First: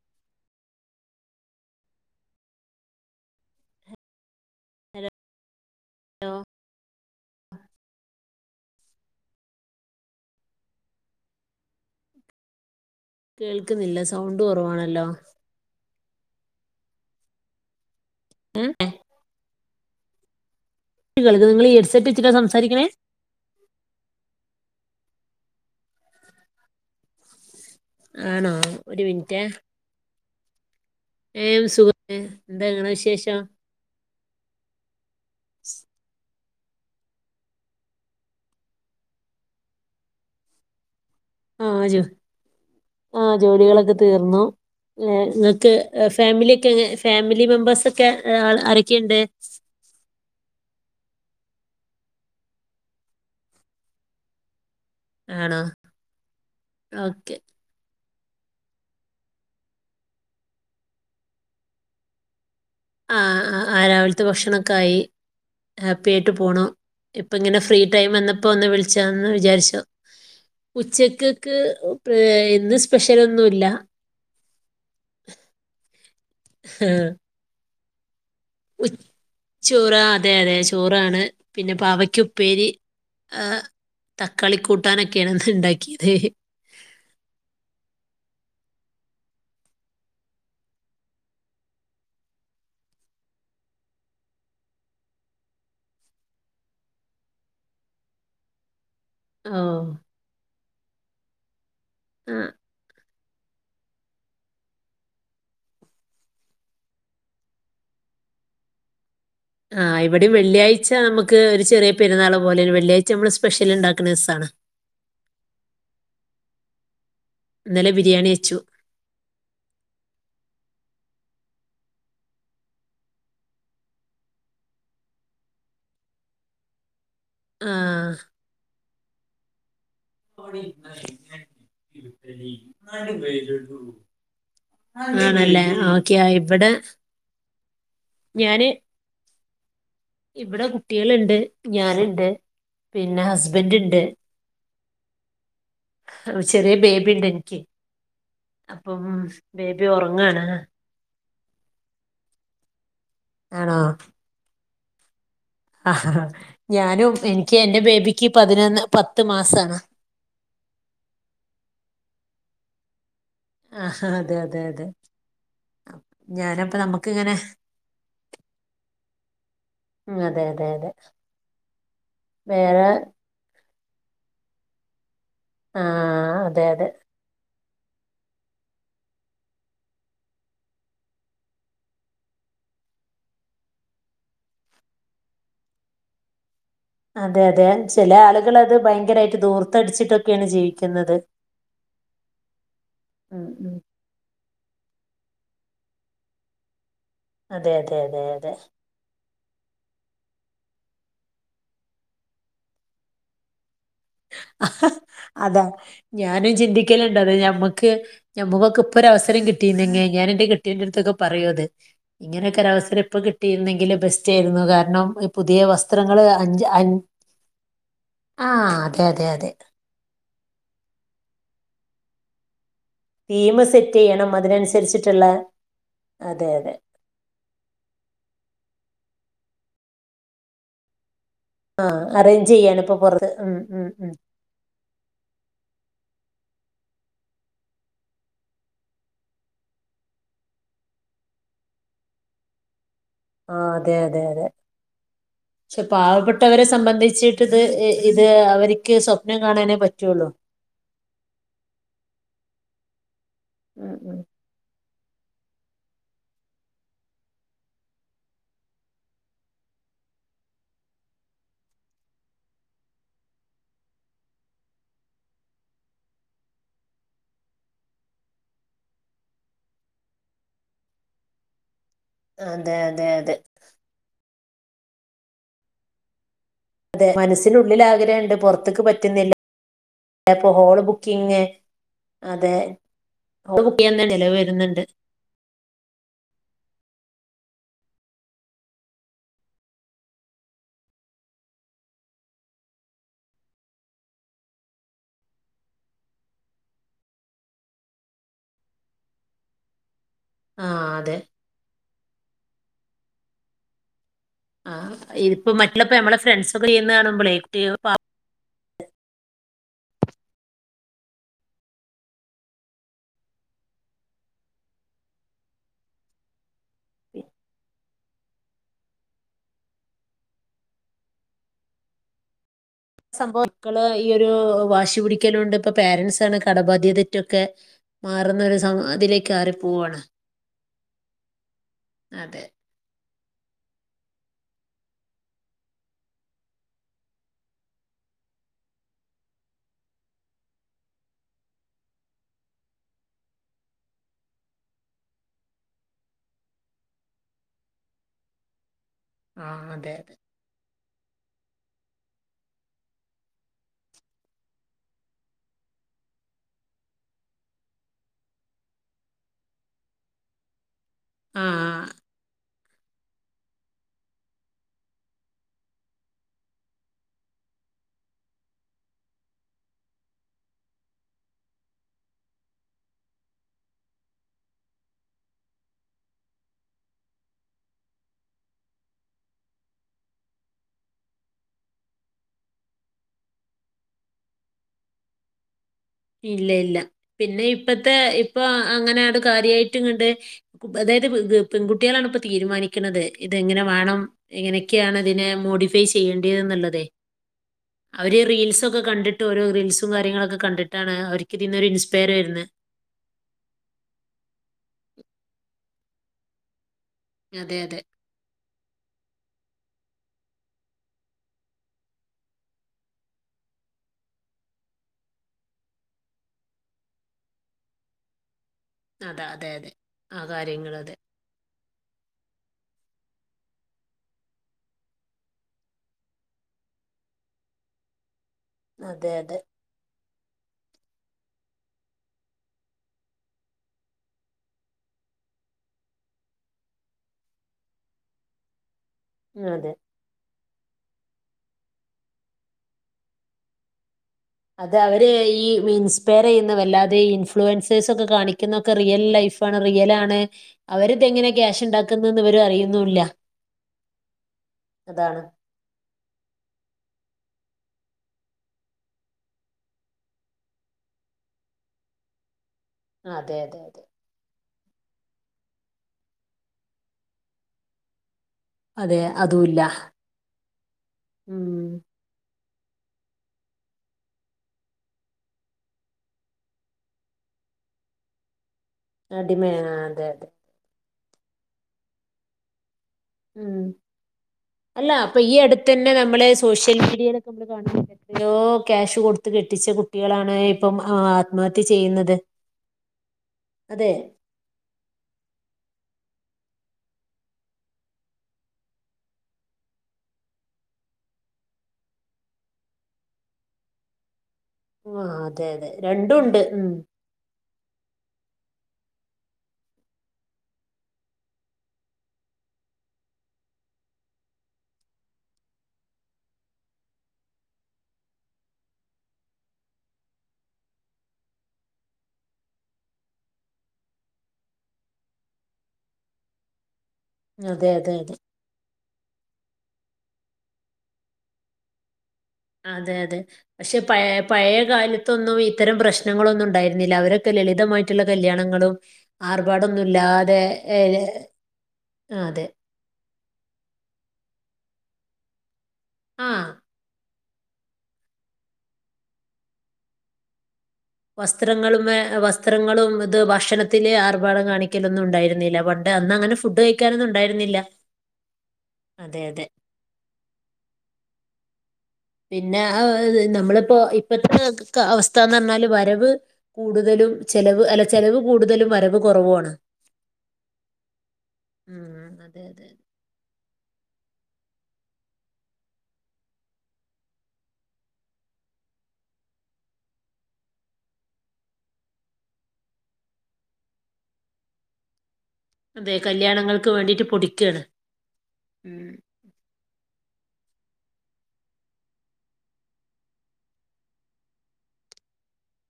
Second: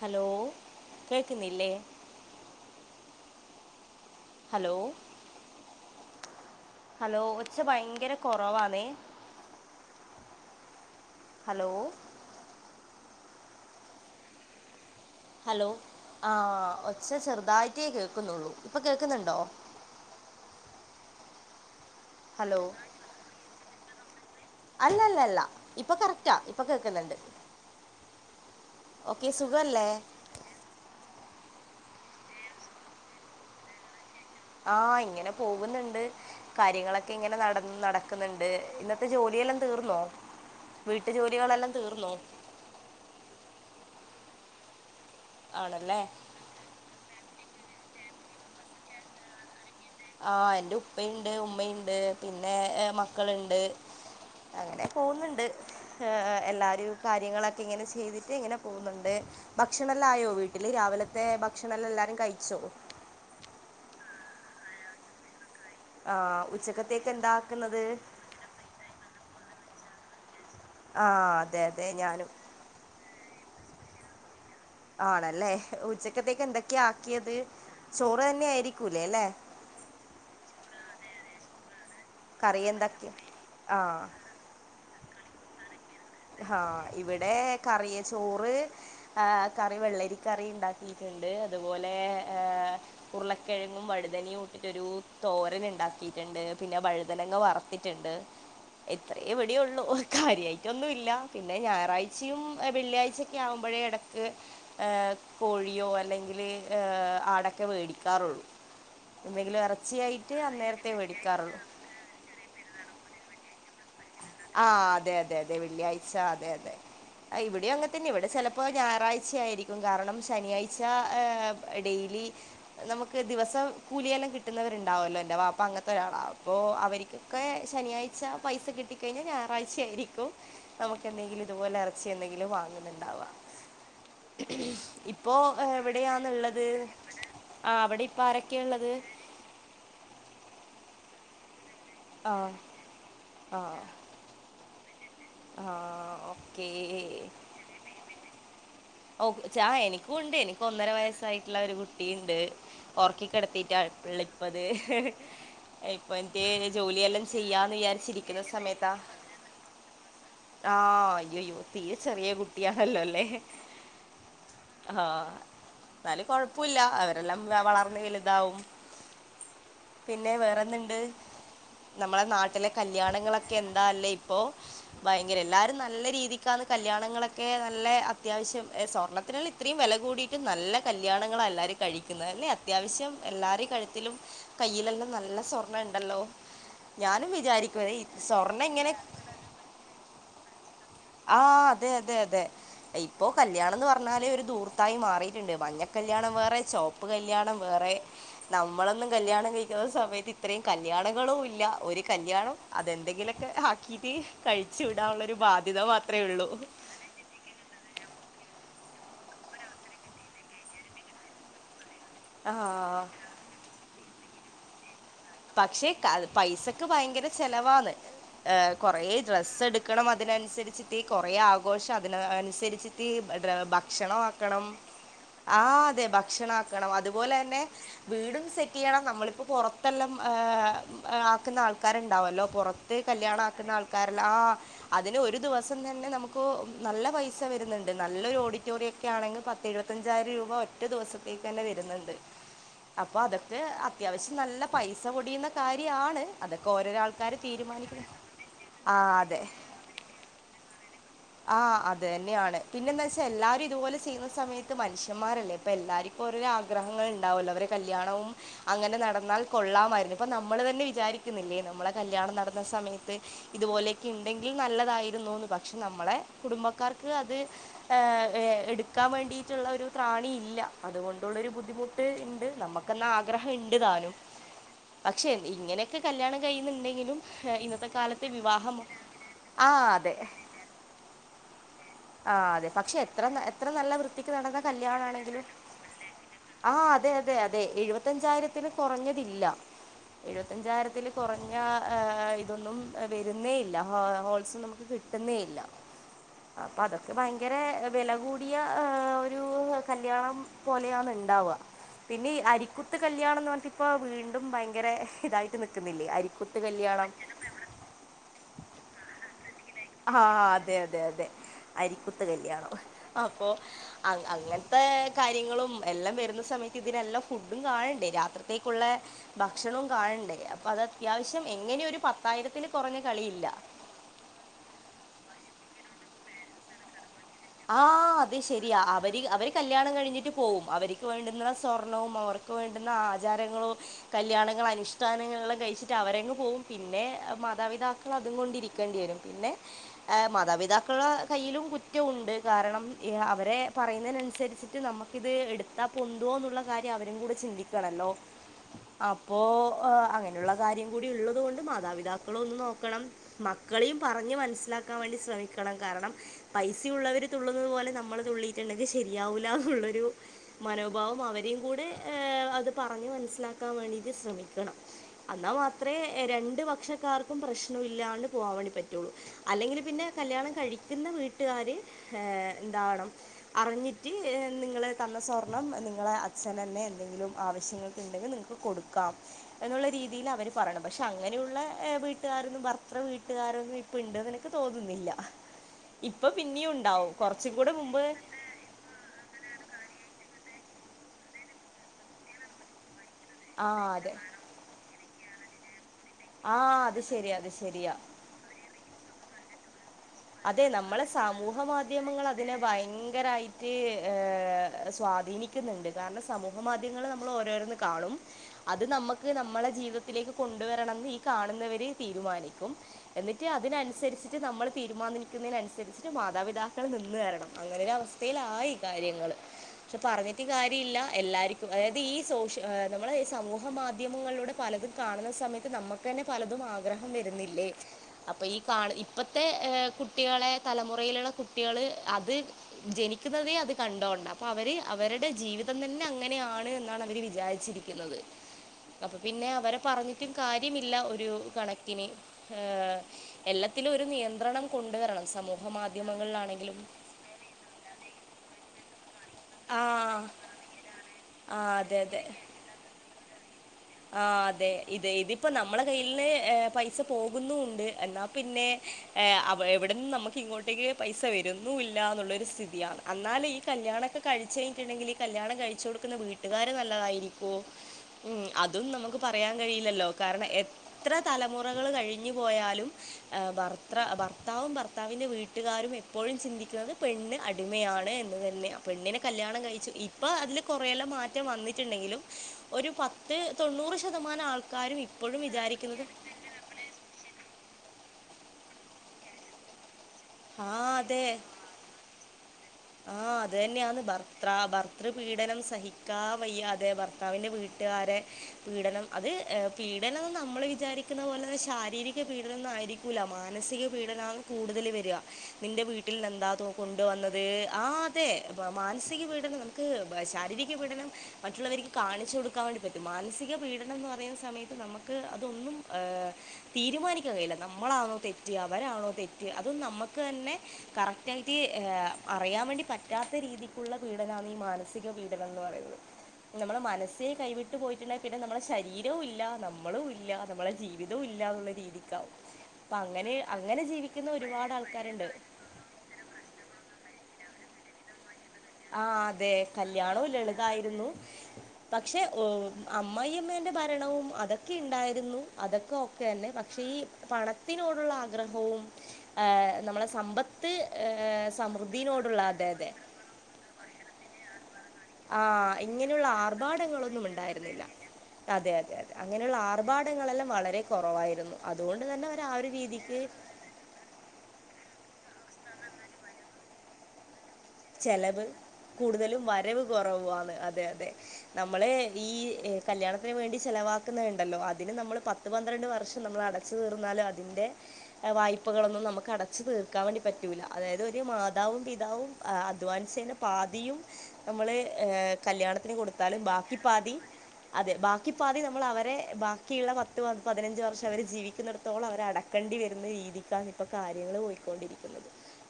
Hello കേക്കുന്നില്ലേ hello hello ഒച്ച ഭയങ്കര കൊറവാന്നേ ഹലോ കേൾക്കുന്നില്ല സൗണ്ട് കൊറവാണല്ലോ ഹലോ ആ ഒച്ച ചെറുതായിട്ടേ കേക്കുന്നുള്ളൂ. ഏ ഇപ്പൊ കേക്കുന്നുണ്ടോ? കേൾക്ക്ന്ന് ഇങ്ങള് ഹെഡ് സെറ്റ് ഹലോ അല്ലല്ലല്ല. ഇപ്പൊ കറക്റ്റാ ഇപ്പൊ കേക്ക്ന്ന്ണ്ട്. ആണോ ഒരു ഓക്കെ സുഖല്ലേ ഏം സുഖന്നെ എന്താ ഇങ്ങളെ വിശേഷം ആഹ് ഇങ്ങനെ പോകുന്നുണ്ട്. കാര്യങ്ങളൊക്കെ ഇങ്ങനെ നട നടക്ക്ന്ന്ണ്ട്. ഇന്നത്തെ ജോലിയെല്ലാം തീർന്നോ? വീട്ട് ജോലികളെല്ലാം തീർന്നോ? ആഹ് ജോലികളൊക്കെ തീർന്നു. അ ഇങ്ങക്ക് ആണല്ലേ ഫാമിലി ഒക്കെ ഫാമിലി മെമ്പേഴ്സ് ഒക്കെ ആരെക്കെണ്ട്? ആഹ് എന്റെ ഉപ്പയ്ണ്ട് ഉമ്മയ്ണ്ട് പിന്നെ മക്കള്ണ്ട്. അങ്ങനെ പോവ്ന്നുണ്ട്. ആണോ എല്ലാരി ഓക്കെ കാര്യങ്ങളൊക്കെ ഇങ്ങനെ ചെയ്തിട്ട് ഇങ്ങനെ പോവുന്നുണ്ട്. ഭക്ഷണല്ലം ആയോ വീട്ട്ല്. രാവിലത്തെ ഭക്ഷണംല്ലാം എല്ലാരും കഴിച്ചോ? ആഹ് ആഹ് രാവിൽത്തെ ഭക്ഷണൊക്കെ ആയി. ഹാപ്പി ആയിട്ട് ആഹ് പോണു. ഉച്ചക്കത്തേക്ക് ഇപ്പ എന്താ ഇങ്ങനെ ഫ്രീ ആക്കുന്നത് ടൈം വന്നപ്പോ ഒന്ന് വിളിച്ചാന്ന് വിചാര്ച്ചു. ആഹ് ഉച്ചക്കക്ക് അതെ അതെ ഞാനും ഇന്ന് സ്പെഷ്യലൊന്നുല്ല. ആണല്ലേ ഉച്ചക്കത്തേക്ക് എന്തൊക്കെയാ ആക്കിയത്. ചോറ് തന്നെ ആ ഉച്ച് ചോറ് അതെ അതെ ചോറാണ് പിന്നെ പാവയ്ക്ക് കറി ഉപ്പേരി എന്തൊക്കെ ആ ആഹ് തക്കാളി കൂട്ടാനൊക്കെയാണ് ഇന്ന് ഇണ്ടാക്കിയത്. ആഹ് ഇവിടെ കറിയ ചോറ് ഏ കറി വെള്ളരിക്കറി ഇണ്ടാക്കിയിട്ട്ണ്ട് അതുപോലെ ഉരുളക്കെഴങ്ങും വഴുതനും ഇട്ടിട്ടൊരു തോരൻ ഇണ്ടാക്കിയിട്ട്ണ്ട്. പിന്നെ വഴുതനങ്ങ വറത്തിട്ട്ണ്ട്. ഇത്രേ ഇവിടെ ഓ ഒള്ളൂ. ഒരു കാര്യയിറ്റൊന്നുംല്ല. പിന്നെ ആ ഞായറാഴ്ചയും വെള്ളിയാഴ്ചൊക്കെ ആവുമ്പോഴേ എടക്ക് കോഴിയോ അല്ലെങ്കില് ആടൊക്കെ വേടിക്കാറുള്ളൂ. എന്തെങ്കിലും ആ, എറച്ചിയായിട്ട് അന്നേരത്തെേ മേടിക്കാറുള്ളൂ പെരുന്നാള് പോലെ വെള്ളിയഴ് നമ്മള് സ്പെഷ്യല് ഇണ്ടാക്കണീസ് ആഹ് അതെ അതെ അതെ വെള്ളിയാഴ്ച അതെ അതെ ഇവിടെ അങ്ങെ ഇന്നലെ തന്നെ ഇവിടെ ബിരിയാണി വെച്ചു ചെലപ്പോ ഞായറാഴ്ചയായിരിക്കും കാരണം ശനിയാഴ്ച ഏഹ് ഡെയിലി നമുക്ക് ദിവസം കൂലിയെല്ലാം കിട്ടുന്നവരുണ്ടാവോല്ലോ ഇന്റെ വാപ്പ അങ്ങനത്തെ ഒരാളാ അപ്പൊ അവര്ക്ക് ക്ക് ആ ശനിയാഴ്ച പൈസ കിട്ടി കഴിഞ്ഞാൽ ഞായറാഴ്ചയായിരിക്കും ക്ക് നമുക്ക് എന്തെങ്കിലും ഇതുപോലെ എറച്ചി എന്തെങ്കിലും വാങ്ങുന്നുണ്ടാവാ ഇപ്പോ ആണല്ലേ ഓക്കെ എവിടെയാന്ന്ള്ളത് ഇവിടെ ആഹ് അവിടെപ്പ ആരൊക്കെയ ഞാന് ഉള്ളത് ഇവിടെ കുട്ടികളുണ്ട് ഞാനുണ്ട് ആ പിന്നെ ഹസ്ബന്റ്ണ്ട് ആഹ് ഓക്കേ ചെറിയ ബേബി ഉണ്ട് എനിക്ക് അപ്പം ഓ ചാ ബേബി എനിക്കും ഉണ്ട് ഉറങ്ങാണ് എനിക്ക് ഒന്നര വയസ്സായിട്ടുള്ള ഒരു കുട്ടിയുണ്ട് ഒറക്കി കെടത്തീട്ട ആണോ പിള്ളിപ്പത് ഇപ്പൊ ആഹ്. എനിക്ക് ഞാനും ജോലിയെല്ലാം എനിക്ക് ചെയ്യാന്ന് എന്റെ ബേബിക്ക് വിചാരിച്ചിരിക്കുന്ന പതിനൊന്ന് സമയത്താ പത്ത് മാസാണ് ആഹ് അയ്യയ്യോ തീരെ ചെറിയ കുട്ടിയാണല്ലോല്ലെ ആഹാ അതെ അതെ അതെ ആഹ് ന്നാലും ഞാനപ്പ കൊഴപ്പല്ല നമുക്കിങ്ങനെ അവരെല്ലാം വളർന്ന് വലുതാവും ഉം, പിന്നെ അതെ അതെ അതെ വേറെന്തുണ്ട് നമ്മളെ നാട്ടിലെ വേറെ കല്യാണങ്ങളൊക്കെ ക്കെന്താലെ ഇപ്പോ ഭയങ്കര എല്ലാരും നല്ല ആഹ് രീതിക്കാണ് അതെ അതെ കല്യാണങ്ങളൊക്ക ക്കെ നല്ല അത്യാവശ്യം ഏഹ് സ്വർണ്ണത്തിനൽ ഇത്രയും വില കൂടിയിട്ടും നല്ല കല്യാണങ്ങളാ എല്ലാവരും കഴിക്കുന്നത് അല്ലെ അത്യാവശ്യം എല്ലാരെ കഴുത്തിലും കയ്യിലെല്ലാം നല്ല സ്വർണ ഇണ്ടല്ലോ? അതെ അതെ ചെല ആളുകള് അത് ഭയങ്കരായിട്ട് ധൂർത്തടിച്ചിട്ടൊക്കെയാണ് ജീവിക്കുന്നത്. ആഹ് അതെ അതെ അതെ ഇപ്പോ ഉം കല്ല്യാ ഉം ല്യാണന്ന് പറഞ്ഞാല് ഒരുധൂർത്തായി മാറിയിട്ടുണ്ട് മഞ്ഞ കല്യാണം വേറെ ചോ പ്പുകല്ല്യാണം അതെ വേറെ അതെ അതെ അതെ നമ്മളൊന്നും കല്ല്യാണം കഴിക്കുന്ന സമയത്ത് ഇത്രയും കല്ല്യാണങ്ങളും ഇല്ല ഒരു കല്ല്യാണം അതെന്തെങ്കിലൊക്കെ ആ ക്കീട്ട് കഴിച്ചു വിടാനുള്ള ഒരു ബാധ്യത മാത്രേ ഉള്ളൂ. രിക്കലുണ്ടത് ഞമ്മക്ക് ഞമ്മക്കൊക്കെ ഇപ്പൊരു അവസരം കിട്ടിന്നെങ്കി ഞാൻ എന്റെ കെട്ടിയോന്റെ അടുത്തൊക്കെ പറയും അത് ആ ഇങ്ങനൊക്കെ ഒരവസരം ഇപ്പൊ കിട്ടിയിരുന്നെങ്കില് ബെസ്റ്റ് ആയിരുന്നു കാരണം ഇപ്പ് പക്ഷെ ക പൈസക്ക് ഭയങ്കര ചെലവാന്ന് ആഹ് ഏഹ് കൊറെ അതെ അതെ അതെ ഡ്രസ്സ് എടുക്ക ക്കണം അതിനനുസരിച്ചിട്ട് കൊറേ ആഘോഷം അതിനനുസരിച്ച് ട്ട് തീം സെറ്റ് ഭക്ഷണോം ചെയ്യണം ആക്കണം അതിനനുസരിച്ചിട്ടുള്ള ആഹ് അതെ ഭക്ഷണാക്കണം അതുപോലെ തന്നെ വീടുംസെറ്റ് ചെയ്യണം നമ്മളിപ്പോൾ പുറത്തെല്ലാം ഏഹ് ആക്കുന്ന ആഹ് ആൾക്കാരുണ്ടാവല്ലോ അറേഞ്ച് ചെയ്യാണ് ഇപ്പൊ പുറത്ത് കല്യാണ ഉം ആക്കുന്ന ഉം ഉം ആൾക്കാരെല്ലാം ആഹ് അതിന് ഒരു ദിവസം തന്നെ നമ്മുക്ക് നല്ല പൈസ വരുന്നുണ്ട് നല്ലൊരു ഓഡിറ്റോറിയം ഒക്കെ ആണെങ്കിൽ പത്ത് എഴുപത്തഞ്ചായിരം രൂപ ഒറ്റ ദിവസത്തേക്ക് തന്നെ വരുന്നുണ്ട്. അപ്പൊ അതൊക്കെ അത്യാവശ്യം നല്ല പൈസ പൊടിയുന്ന പക്ഷേ കാര്യമാണ് പാവപ്പെട്ടവരെ അതൊക്കെ ഓരോരോ ആൾക്കാർ സംബന്ധിച്ചിട്ട് ഇത് തീരുമാനിക്കുന്നത് ഇത് അവർക്ക് ആ സ്വപ്നം അതെ കാണാ നേ പറ്റൊള്ളു. ആഹ് അതെന്നെയാണ് പിന്നെന്താച്ചാ എല്ലാരും ഉം ഇതുപോലെ ഉം ചെയ്യുന്ന സമയ ത്ത് മനുഷ്യന്മാരല്ലേ ഇപ്പം എല്ലാർക്കും ഓരോരോ ആഗ്രഹങ്ങൾ ഇണ്ടാവോല്ലോ. ഇവരെ കല്ല്യാണം അങ്ങനെ നടന്നാൽ കൊള്ളാമായിരുന്നു. ഇപ്പൊ നമ്മള് തന്നെ വിചാരിക്കുന്നില്ലേ നമ്മടെ കല്യാണം നടന്ന സമയത്ത് ഇതുപോലെക്കെ ഇണ്ടെങ്കിൽ നല്ലതായിരുന്നുന്ന് പക്ഷെ നമ്മളെ കുടുംബക്കാർക്ക് അത് ആഹ് ഏഹ് എടുക്കാൻ വേണ്ടിയിട്ടുള്ള ഒരു ത്രാണി ഇല്ല അതുകൊണ്ടുള്ളൊരു ബുദ്ധിമു ട്ട്ണ്ട് അതെ അതെ അതെ നമ്മുക്കെന്നാഗ്രഹം ഇണ്ട് താനും പക്ഷെ ഇങ്ങനെ ക്കെ കല്യാണം അതെ കഴിയുന്നുണ്ടെങ്കിലും മനസ്സിനുള്ളിൽ ഇന്നത്തെ കാലത്തെ ആഗ്രഹമുണ്ട് വിവാഹമോ ആഹ് അതെ. അപ്പൊ ഹോള് ബു ക്കിങ്ങ് ആഹ് അതെ പക്ഷെ എത്ര എത്ര നല്ല ചെയ്യാൻ തന്നെ വൃത്തിക്ക് ചിലവ് നടന്ന വരുന്നുണ്ട് കല്യാണം ആണെങ്കിലും ആഹ് അതെ അതെ അതെ എഴുപത്തഞ്ചായിരത്തിന് കൊറഞ്ഞതില്ല. എഴുപത്തഞ്ചായിരത്തിൽ കുറഞ്ഞ ഇതൊന്നും വരുന്നേ ഇല്ല ഹോൾസ് നമ്മുക്ക് കി ട്ടുന്നേയില്ല. അപ്പ അതൊക്കെ ഭയങ്കര വില കൂടിയ ഒരു കല്ല്യാണം ആഹ് പോലെയാണ് അതെ ഉണ്ടാവുക പിന്നെ ഈ അരിക്കുത്ത് കല്യാണംന്ന് പറ ഇപ്പൊ വീണ്ടും ഭയങ്കര ആഹ് ഇതിപ്പോ ഇതായിട്ട് മറ്റുള്ളപ്പോ നിക്കുന്നില്ലേ നമ്മളെ ഫ്രണ്ട്സ് അരിക്കുത്ത് ഒക്കെ ചെയ്യുന്ന കല്യാണം കാണുമ്പോളേ കുട്ടിക ആഹ് അതെ അതെ അതെ അരിക്കുത്ത് കല്യാണം അപ്പൊ അ അങ്ങനത്തെ കാര്യങ്ങളും എല്ലാം വരുന്ന സമയത്ത് ഇതിനെല്ലാം ഫുഡും കാണണ്ടേ രാത്രിത്തേക്കുള്ള ഭക്ഷണവും കാണണ്ടേ അപ്പൊ അത് അത്യാവശ്യം എങ്ങനെയൊ ഒരു പത്ത് ത്തായിരത്തിന് കുറഞ്ഞ കളിയില്ല സംഭവം മക്കള് ഈ ഒരു വാശി പിടിക്കലുണ്ട് ഇപ്പൊ പേരന്റ്സ് ഒക്കെ കടബാധ്യത തെറ്റൊക്കെ ആഹ് അത് ശരിയാ അവര് അവര് കല്യാണം പോവാണ് കഴിഞ്ഞിട്ട് പോവും അവർക്ക് വേണ്ടുന്ന സ്വർണ്ണവും അതെ അവർക്ക് വേണ്ട ന്ന ആചാരങ്ങളോ കല്യാണങ്ങൾ അനുഷ്ഠാനങ്ങള് കഴിച്ചിട്ട് അവരെങ്ങ് പോകും പിന്നെ മാതാപിതാക്ക ക്കൾ അതും കൊണ്ടിരിക്കേണ്ടി വരും പിന്നെ മാതാപിതാക്കളുടെ കയ്യിലും കുറ്റ ഉ ണ്ട് കാരണം അവരെ പറയുന്നതിനനുസരിച്ചിട്ട് നമുക്കിത് എടുത്താൽ പൊന്തോ എന്നുള്ള കാര്യം അവരും കൂടെ ചിന്തി ക്കണല്ലോ അപ്പോ ആ അതെ അതെ അങ്ങനെ അങ്ങുള്ള കാര്യം കൂടി ഉള്ളത് കൊണ്ട് മാതാപിതാക്കള്ഒന്നും നോക്കണം. മക്കളെയും പറഞ്ഞു മനസ്സിലാക്കാൻ വേണ്ടി ശ്രമിക്കണം കാരണം പൈസ ഉള്ളവര് തുള്ളുന്നത് പോലെ നമ്മള് തുള്ളിട്ടുണ്ടെങ്കിൽ ശരിയാവൂല എന്നുള്ളൊരു മനോഭാവം ആ അവരെയും കൂടെ അത് പറഞ്ഞു മനസ്സിലാക്കാൻ വേണ്ടിട്ട് ശ്രമിക്കണം എന്നാൽ മാത്രമേ രണ്ടു പക്ഷക്കാർക്കും പ്രശ്നം ഇല്ലാണ്ട് പോവാൻ വേണ്ടി പറ്റുള്ളു അല്ലെങ്കിൽ പിന്നെ കല്യാണം കഴിക്കുന്ന വീട്ടുകാര് ഏ എന്താവണം അറിഞ്ഞിട്ട് നിങ്ങള്ൾ തന്ന സ്വർണം അറിഞ്ഞിട്ട് നിങ്ങളെ തന്ന സ്വർണ്ണം നിങ്ങടെ അച്ഛനന്നെ എന്തെങ്കിലും ആവശ്യങ്ങൾക്ക് ഇണ്ടെങ്കിൽ നിങ്ങൾക്ക് കൊടുക്കാം. എന്നുള്ള രീതിയിൽ അവര് പറയണം പക്ഷെ അങ്ങനെയുള്ള വീട്ടുകാർക്ക് ഭർതൃവീട്ടുകാരെന്നും പ്പ ഇണ്ട്നിക്ക് തോന്നുന്നില്ല ഇപ്പൊ പി ഇല്ല ഇല്ല പിന്നെ ഇപ്പത്തെ ഇപ്പൊ അങ്ങനെ ഒരു കാര്യമായിട്ടും കണ്ട് അതായത് പെൺകുട്ടികളാണ് ഇപ്പോ തീരുമാനി ക്കിനത് ഇതെങ്ങനെ ആ വാണം അതെ എങ്ങനെയൊക്കെ ആണ് ഇതിനെ മോഡി ഫൈ ചെയ്യേണ്ടത്എന്ന് ആ ഇള്ളതൈ അത് ശരിയാ അത് ശരിയാ അവര് റീൽസൊക്കെ കണ്ടിട്ട് ഓരോ റീൽസും കാര്യങ്ങളൊക്കെ അതെ കണ്ടിട്ടാണ് അവർക്ക് ഇതിൽന്നന്ന് ഒരു ഇൻസ്പയർ വരുന്നത് ഭയങ്കരമായിട്ട് സ്വാധീനിക്കുന്നുണ്ട് കാരണം സമൂഹ മാധ്യമങ്ങളിൽ നമ്മൾ അതെ ഓരോരുന്ന് അതെ കാണും അത് നമ്മുക്ക് നമ്മളെ ജീവിതത്തിലേക്ക് കൊണ്ടുവരണന്ന് ഈ കാണുന്നവര് തീരുമാനിക്കും എന്നിട്ട് അതിനനുസരിച്ചിട്ട് നമ്മൾ തീരുമാനിക്കുന്നതിന് അനുസരിച്ച് മാതാപിതാക്കൾ നിന്ന് തരണം അങ്ങനെ ഒരു അവസ്ഥയിലായി അതാ കാര്യങ്ങള് അതെ അതെ പക്ഷെ ആ പറഞ്ഞിട്ട് കാര്യങ്ങൾ കാര്യ അതെ ഇല്ല എല്ലാർക്കും അതായത് ഈ സോഷ്യ നമ്മൾ സമൂഹ മാധ്യമങ്ങളിലൂടെ പലതും കാണുന്ന സമയത്ത് നമുക്ക് ക്കെന്നെ പലതും ആഗ്രഹം വരുന്നില്ലേ അപ്പൊ ഈ കാണുന്ന അതെ ഇപ്പ അതെ ഹേ കുട്ടിയാളെ തലമുറയിലുള്ള കുട്ടിയള് അത് ജനിക്കുന്നതേ അത് കണ്ടോണ്ട അപ്പൊ അവര് അവരുടെ ജീവിതം തന്നെ അങ്ങനെയാണ് എന്നാണ് അവര് വിചാരിച്ചിരിക്കുന്നത് ക്കിനത് അപ്പൊ പിന്നെ അതെ അവരെ പറഞ്ഞ് ട്ട് കാര്യമില്ല ഒരു കണക്കിന് എല്ലാത്തിലും ഒരു നിയന്ത്രണം അത് അവര് കൊണ്ടുവരണം ഈ സമൂഹ ഇൻസ്പയർ ചെയ്യുന്ന മാധ്യമങ്ങളിലാണെങ്കിലും വല്ലാതെ ഇൻഫ്ലുവാൻസെഴ്സ് കാണിക്കുന്നൊക്കെ റിയൽ ലൈഫണ് ആ റിയലാണ് അവർക്കിതങ്ങനെ ആ ക്യാഷ് അതെ ഇണ്ടാക്കുന്നു എന്ന് ഇവർ അറിയുന്നുമില്ല ആഹ് അതെ ഇത അതാണ് ഇത് ഇപ്പൊ നമ്മളുടെ കയ്യിൽന്ന് പൈസ പോകുന്നു ഉണ്ട് എന്നാ പിന്നെ എവിടെന്ന് നമുക്ക് ഇങ്ങോട്ട് പൈസ വരുന്നുല്ല എന്നുള്ളൊരു സ്ഥിതിയാണ് അതെ അന്നാല് അതെ ഈ അതെ കല്യാണക്ക് കഴിച്ച് കഴിഞ്ഞട്ടുണ്ടെങ്കിൽ കല്യാണം കഴിച്ചു കൊടുക്കുന്ന വീട്ടുകാർ നല്ലതായിരിക്കോ മ്മ് അതും അതെ നമുക്ക് പറയാൻ അതുമില്ല കഴിയില്ലല്ലോ കാരണം എത്ര ഉം തലമുറകൾ കഴിഞ്ഞു പോയാലും ഏഹ് ഭർത്താവും ഭർത്താവിന്റെ വീട്ടുകാരും എപ്പോഴും ചിന്തിക്കുന്നത് പെണ്ണ് അടി ടിമയാണ് എന്ന് തന്നെയാണ് പെണ്ണിനെ അടിമ കല്യാണം കഴിച്ചു അതെ ഇപ്പ അതെ അതില് കുറെയല്ലാം മാറ്റം വന്നിട്ടുണ്ടെങ്കിലും ഒരു പത്ത് ത് ഉം തൊണ്ണൂറ് ശതമാനം അല്ല ആൾക്കാരും അപ്പൊ ഈ ഇപ്പോഴും അടുത്ത് തന്നെ വിചാരിക്കുന്നത് നമ്മള് സോഷ്യൽ മീഡിയയിലൊക്കെ നമ്മൾ കാണ എത്രയോ ക്യാഷ് കൊടുത്ത് കെട്ടിച്ച കുട്ടി കുട്ടികളാണ് ആ ഇപ്പം അതെ ആത്മഹത്യ ചെയ്യുന്നത് ആഹ് അത് അതെ തന്നെയാന്ന് ഭർത്ത് ഭർത്ര ഭർതൃപീഡനം സഹിക്കാൻ വയ്യാതെ അതെ ഭർത്താവിന്റ വീട്ടുകാരെ പീഡനം അത് പീഡനം നമ്മൾ വിചാരിക്കുന്ന പോലെ ശാരീരിക പീഡനംഒന്നും ആയിരിക്കി കുല മാനസിക പീഡനമാണ് കൂടുതൽ ആ വരിക അതെ അതെ നിന്റെ രണ്ടും വീട്ടിൽ ഉണ്ട് എന്താ ഉം കൊണ്ടുവന്നത് അഹ് ആതെ മാനസിക പീഡനം നമുക്ക് ശാരീരികപീഡനം മറ്റുള്ളവർക്ക് കാണിച്ചു കൊടുക്കാൻ വേണ്ടി പറ്റും മാനസിക പീഡനം എന്ന് പറയുന്ന സമയത്ത് നമുക്ക് അതൊന്നും ഏഹ് തീരുമാനിക്കാൻ കഴിയില്ല നമ്മളാണോ തെറ്റ് അവരാണോ തെറ്റ് അതൊ നമ്മുക്ക് തന്നെ കറക്റ്റ് ആയിട്ട് ഏഹ് അറിയാൻ വേണ്ടി പറ്റാത്ത രീതിക്കുള്ള പീഡനാണ് ഈ മാനസിക പീഡനം എന്ന് പറയുന്നത് നമ്മുടെ മനസ് സെ അതെ കൈവിട്ടു അതെ അതെ പോയിട്ടില്ല പി ന്നെ നമ്മളെ ശരീരവുല്ല നമ്മളുല്ല നമ്മുടെ ജീവിതുല്ല എന്ന്ള്ള രീതിക്കാവും അതെ അപ്പം അതെ അങ്ങനെ പക്ഷെ അങ്ങനെ പഴെ ജീവിക്കുന്ന പഴെ ഒരുപാട് ആൾക്കാരുണ്ട് കാലത്തൊന്നും ഇത്തരം പ്രശ്നങ്ങളൊന്നു ണ്ടായിരുന്നില്ല അവരൊക്കെ ലളിതമായിട്ടുള്ള കല്യാണങ്ങളും ആ അതെ ആർഭാടൊന്നും കല്യാണവും ഇല്ലാതെ ഏഹ് ലളിതായിരുന്നു പക്ഷേ ഓ അതെ അമ്മയമ്മേന്റെ ഭരണവും അതൊക്കെ ണ്ടായിരുന്നു അതൊക്കെ ഒക്കെ ആ തന്നെ പക്ഷേ ഈ പണത്തിനോടുള്ള ആഗ്രഹവും ഏഹ് നമ്മളെ സമ്പത്ത് ഏഹ് വസ്ത്രങ്ങളും സമൃദ്ധിനോടുള്ള അതെ അതെ വസ്ത്രങ്ങളും ഇത് ഭക്ഷണത്തിലേ ആർഭാടം കാണിക്ക ഇരിക്കലൊന്നും ഉണ്ടായിരുന്നില്ല ആഹ് പണ്ട് അന്ന ഇങ്ങനെയുള്ള അങ്ങനെ ഫുഡ് കഴിക്കാനൊന്നും ആർഭാടങ്ങളൊന്നും ഉണ്ടായിരുന്നില്ല അതെ അതെ അതെ അങ്ങനെള്ള ആർഭാടങ്ങളെല്ലാം വളരെ കുറവായിരുന്നു അതുകൊണ്ട് തൻ പിന്നെ അഹ് അഹ് നമ്മളിപ്പോ ഇപ്പത്തെ ക്കാ അവസ്ഥന്ന് പറഞ്ഞാല് വരവ് കൂടുതലും ചിലവ് അല്ല ചെലവ് കൂടുതലും വരവ് കുറവാണ് കുറവാണ് അതെ അതെ നമ്മള് ഉം ഈ അതെ അതെ കല്യാണത്തിന് വേണ്ടി ചെലവാക്കുന്ന ണ്ടല്ലോ അതിന് നമ്മള് പ പത് പന്ത്രണ്ട് വർഷം നമ്മൾ അടച്ചു തീർന്നാലും അതിൻന്റെ വായ്പകളൊന്നും നമുക്ക് അടച്ച് തീർക്കാൻ വേണ്ടി പറ്റൂല്ല അതായത് ഒരു മാതാവും പിതാവും അധ്വാനചെന്റ പാതിയും നമ്മള് എഹ് കല്യാണത്തിന് അതെ കൊടുത്താലും കല്യാണങ്ങൾക്ക് ബാക്കി വേണ്ടിട്ട് പാതി പൊടിക്കാണ് അതെ ബാക്കി പാതി നമ്മൾ ഉം അവരെ ബ ബാക്കിയുള്ള പത്ത് പതിനഞ്ച് വർഷം അവർ ജീവിക്കുന്നിടത്തോളം അവർ അടക്കണ്ടി വരുന്ന രീതിക്കാണ് ഇപ്പ കാര്യങ്ങൾ പോയിക്കൊണ്ടിരിക്കുന്നത്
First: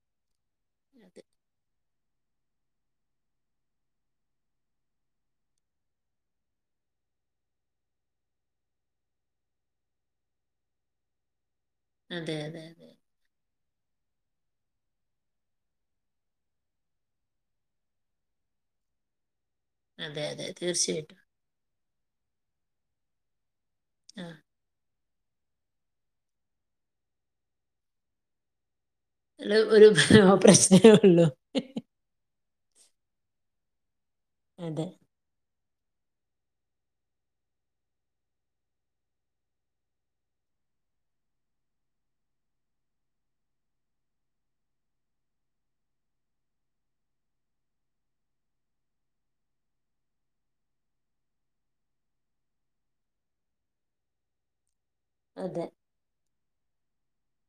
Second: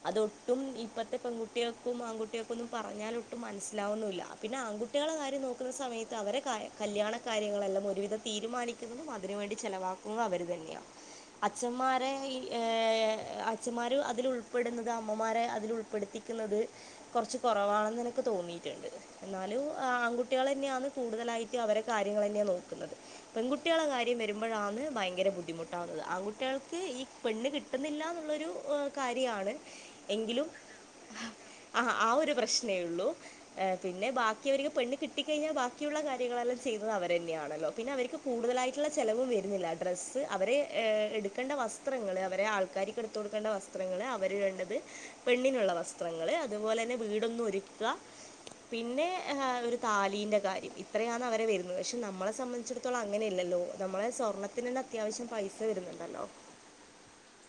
അതൊട്ടും ഇപ്പഴത്തെ പെൺകുട്ടി കുട്ടികൾക്കും ആൺകുട്ടികൾക്കൊന്നും പറഞ്ഞാലോട്ടും മനസ്സിലാവുന്നന്നില്ല പിന്നെ ആൺുട്ടികളെ കാര്യം നോക്കുന്ന സമയത്ത് അവരെ കാര്ം കല്യാണ കാര്യങ്ങളെല്ലാം ഒരുവിധം തീരുമാനിക്കുന്നതും അതിന് വേണ്ടി ചെിലവാക്കുന്നത് അവര് തന്നെയാ അച്ഛന്മാരെ അതെ അതെ അതെ ഏഹ് അച്ഛന്മാര് അതി ഉൾപ്പെടുന്നത് അമ്മമാരെ അതിൽ ഉൾപ്പെടുത്തി ക്ക്‌ന്നത് കുറച്ച് കുറവാണെന്ന് എനിക്ക് തോന്നിയിട്ടുണ്ട് ന്നാലും അതെ ആൺുട്ടികൾ അതെ ന്നെയാണ് തീർച്ചയായിട്ടും കൂടുതലായിട്ട് അവരെ കാര്യങ്ങൾ ന്നെയാ നോക്കുന്നത് പെൺകുട്ടികളെ കാര്യം ആ വരുമ്പോഴാന്ന് ഭയങ്കര ബുദ്ധിമുട്ട് കാവുന്നത് ആൺട്ട്യേൾക്ക് ഈ പെണ്ണ് കിട്ടുന്നില്ല ന്ന്ള്ളൊരു കാര്യാണ് എങ്കിലും ഹ്ഹ് ഉള്ളൂ ആഹ് ആ ഒരു പ്രശ്നേ ഉള്ളൂ പിന്നെ ബാക്കി അവർക്ക് അതെ പെണ്ണ് ക് കിട്ടികഴിഞ്ഞാ ബാക്കിയുള്ള കാര്യങ്ങളെല്ലാം ചെയ്യുന്നത് അവർ ന്നെയാണല്ലോ പിന്നെ അവർ കൂതായിട്ടുള്ള ചിലവ് വരുന്നില്ല ഡ്രസ്സ് അവരെ എടുക്കേണ്ട വസ്ത്രങ്ങള് അവരെ ആൾക്കാർക്ക് എടുത്തുകൊടുക്കേണ്ട വസ്ത്രങ്ങള് അവര്ടേണ്ടത് പെണ്ണിനുള്ള വസ്ത്രങ്ങള് അതുപോലെ തന്നെ വീടൊന്ന് ഒരുക്ക പിന്നെ ഏഹ് ഒര് താലീന്റെ കാര്യം ഇത്രയാണ് അവരെ വെരുന്നത് പക്ഷെ നമ്മളെ സംബന്ധിച്ചട ത്തോളം അങ്ങനല്ലല്ലോ നമ്മളെ സ്വർണ്ണത്തിനെന്ന അത്യാവശ്യം പൈസ അതെ വരുന്നുണ്ടല്ലോ.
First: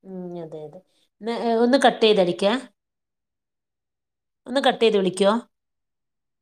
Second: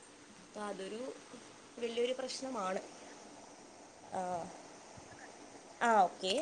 ഉം അപ്പോൾ അതെയതെ അതൊരു ന്ന് എഹ് ഒന്ന് വലിയൊരു കട്ടെയ്തടിക്കെ. പ്രശ്നമാണ് ഒന്ന് കട്ടെയ്ത് വിളിക്കോ? ആഹ് ഓക്കെ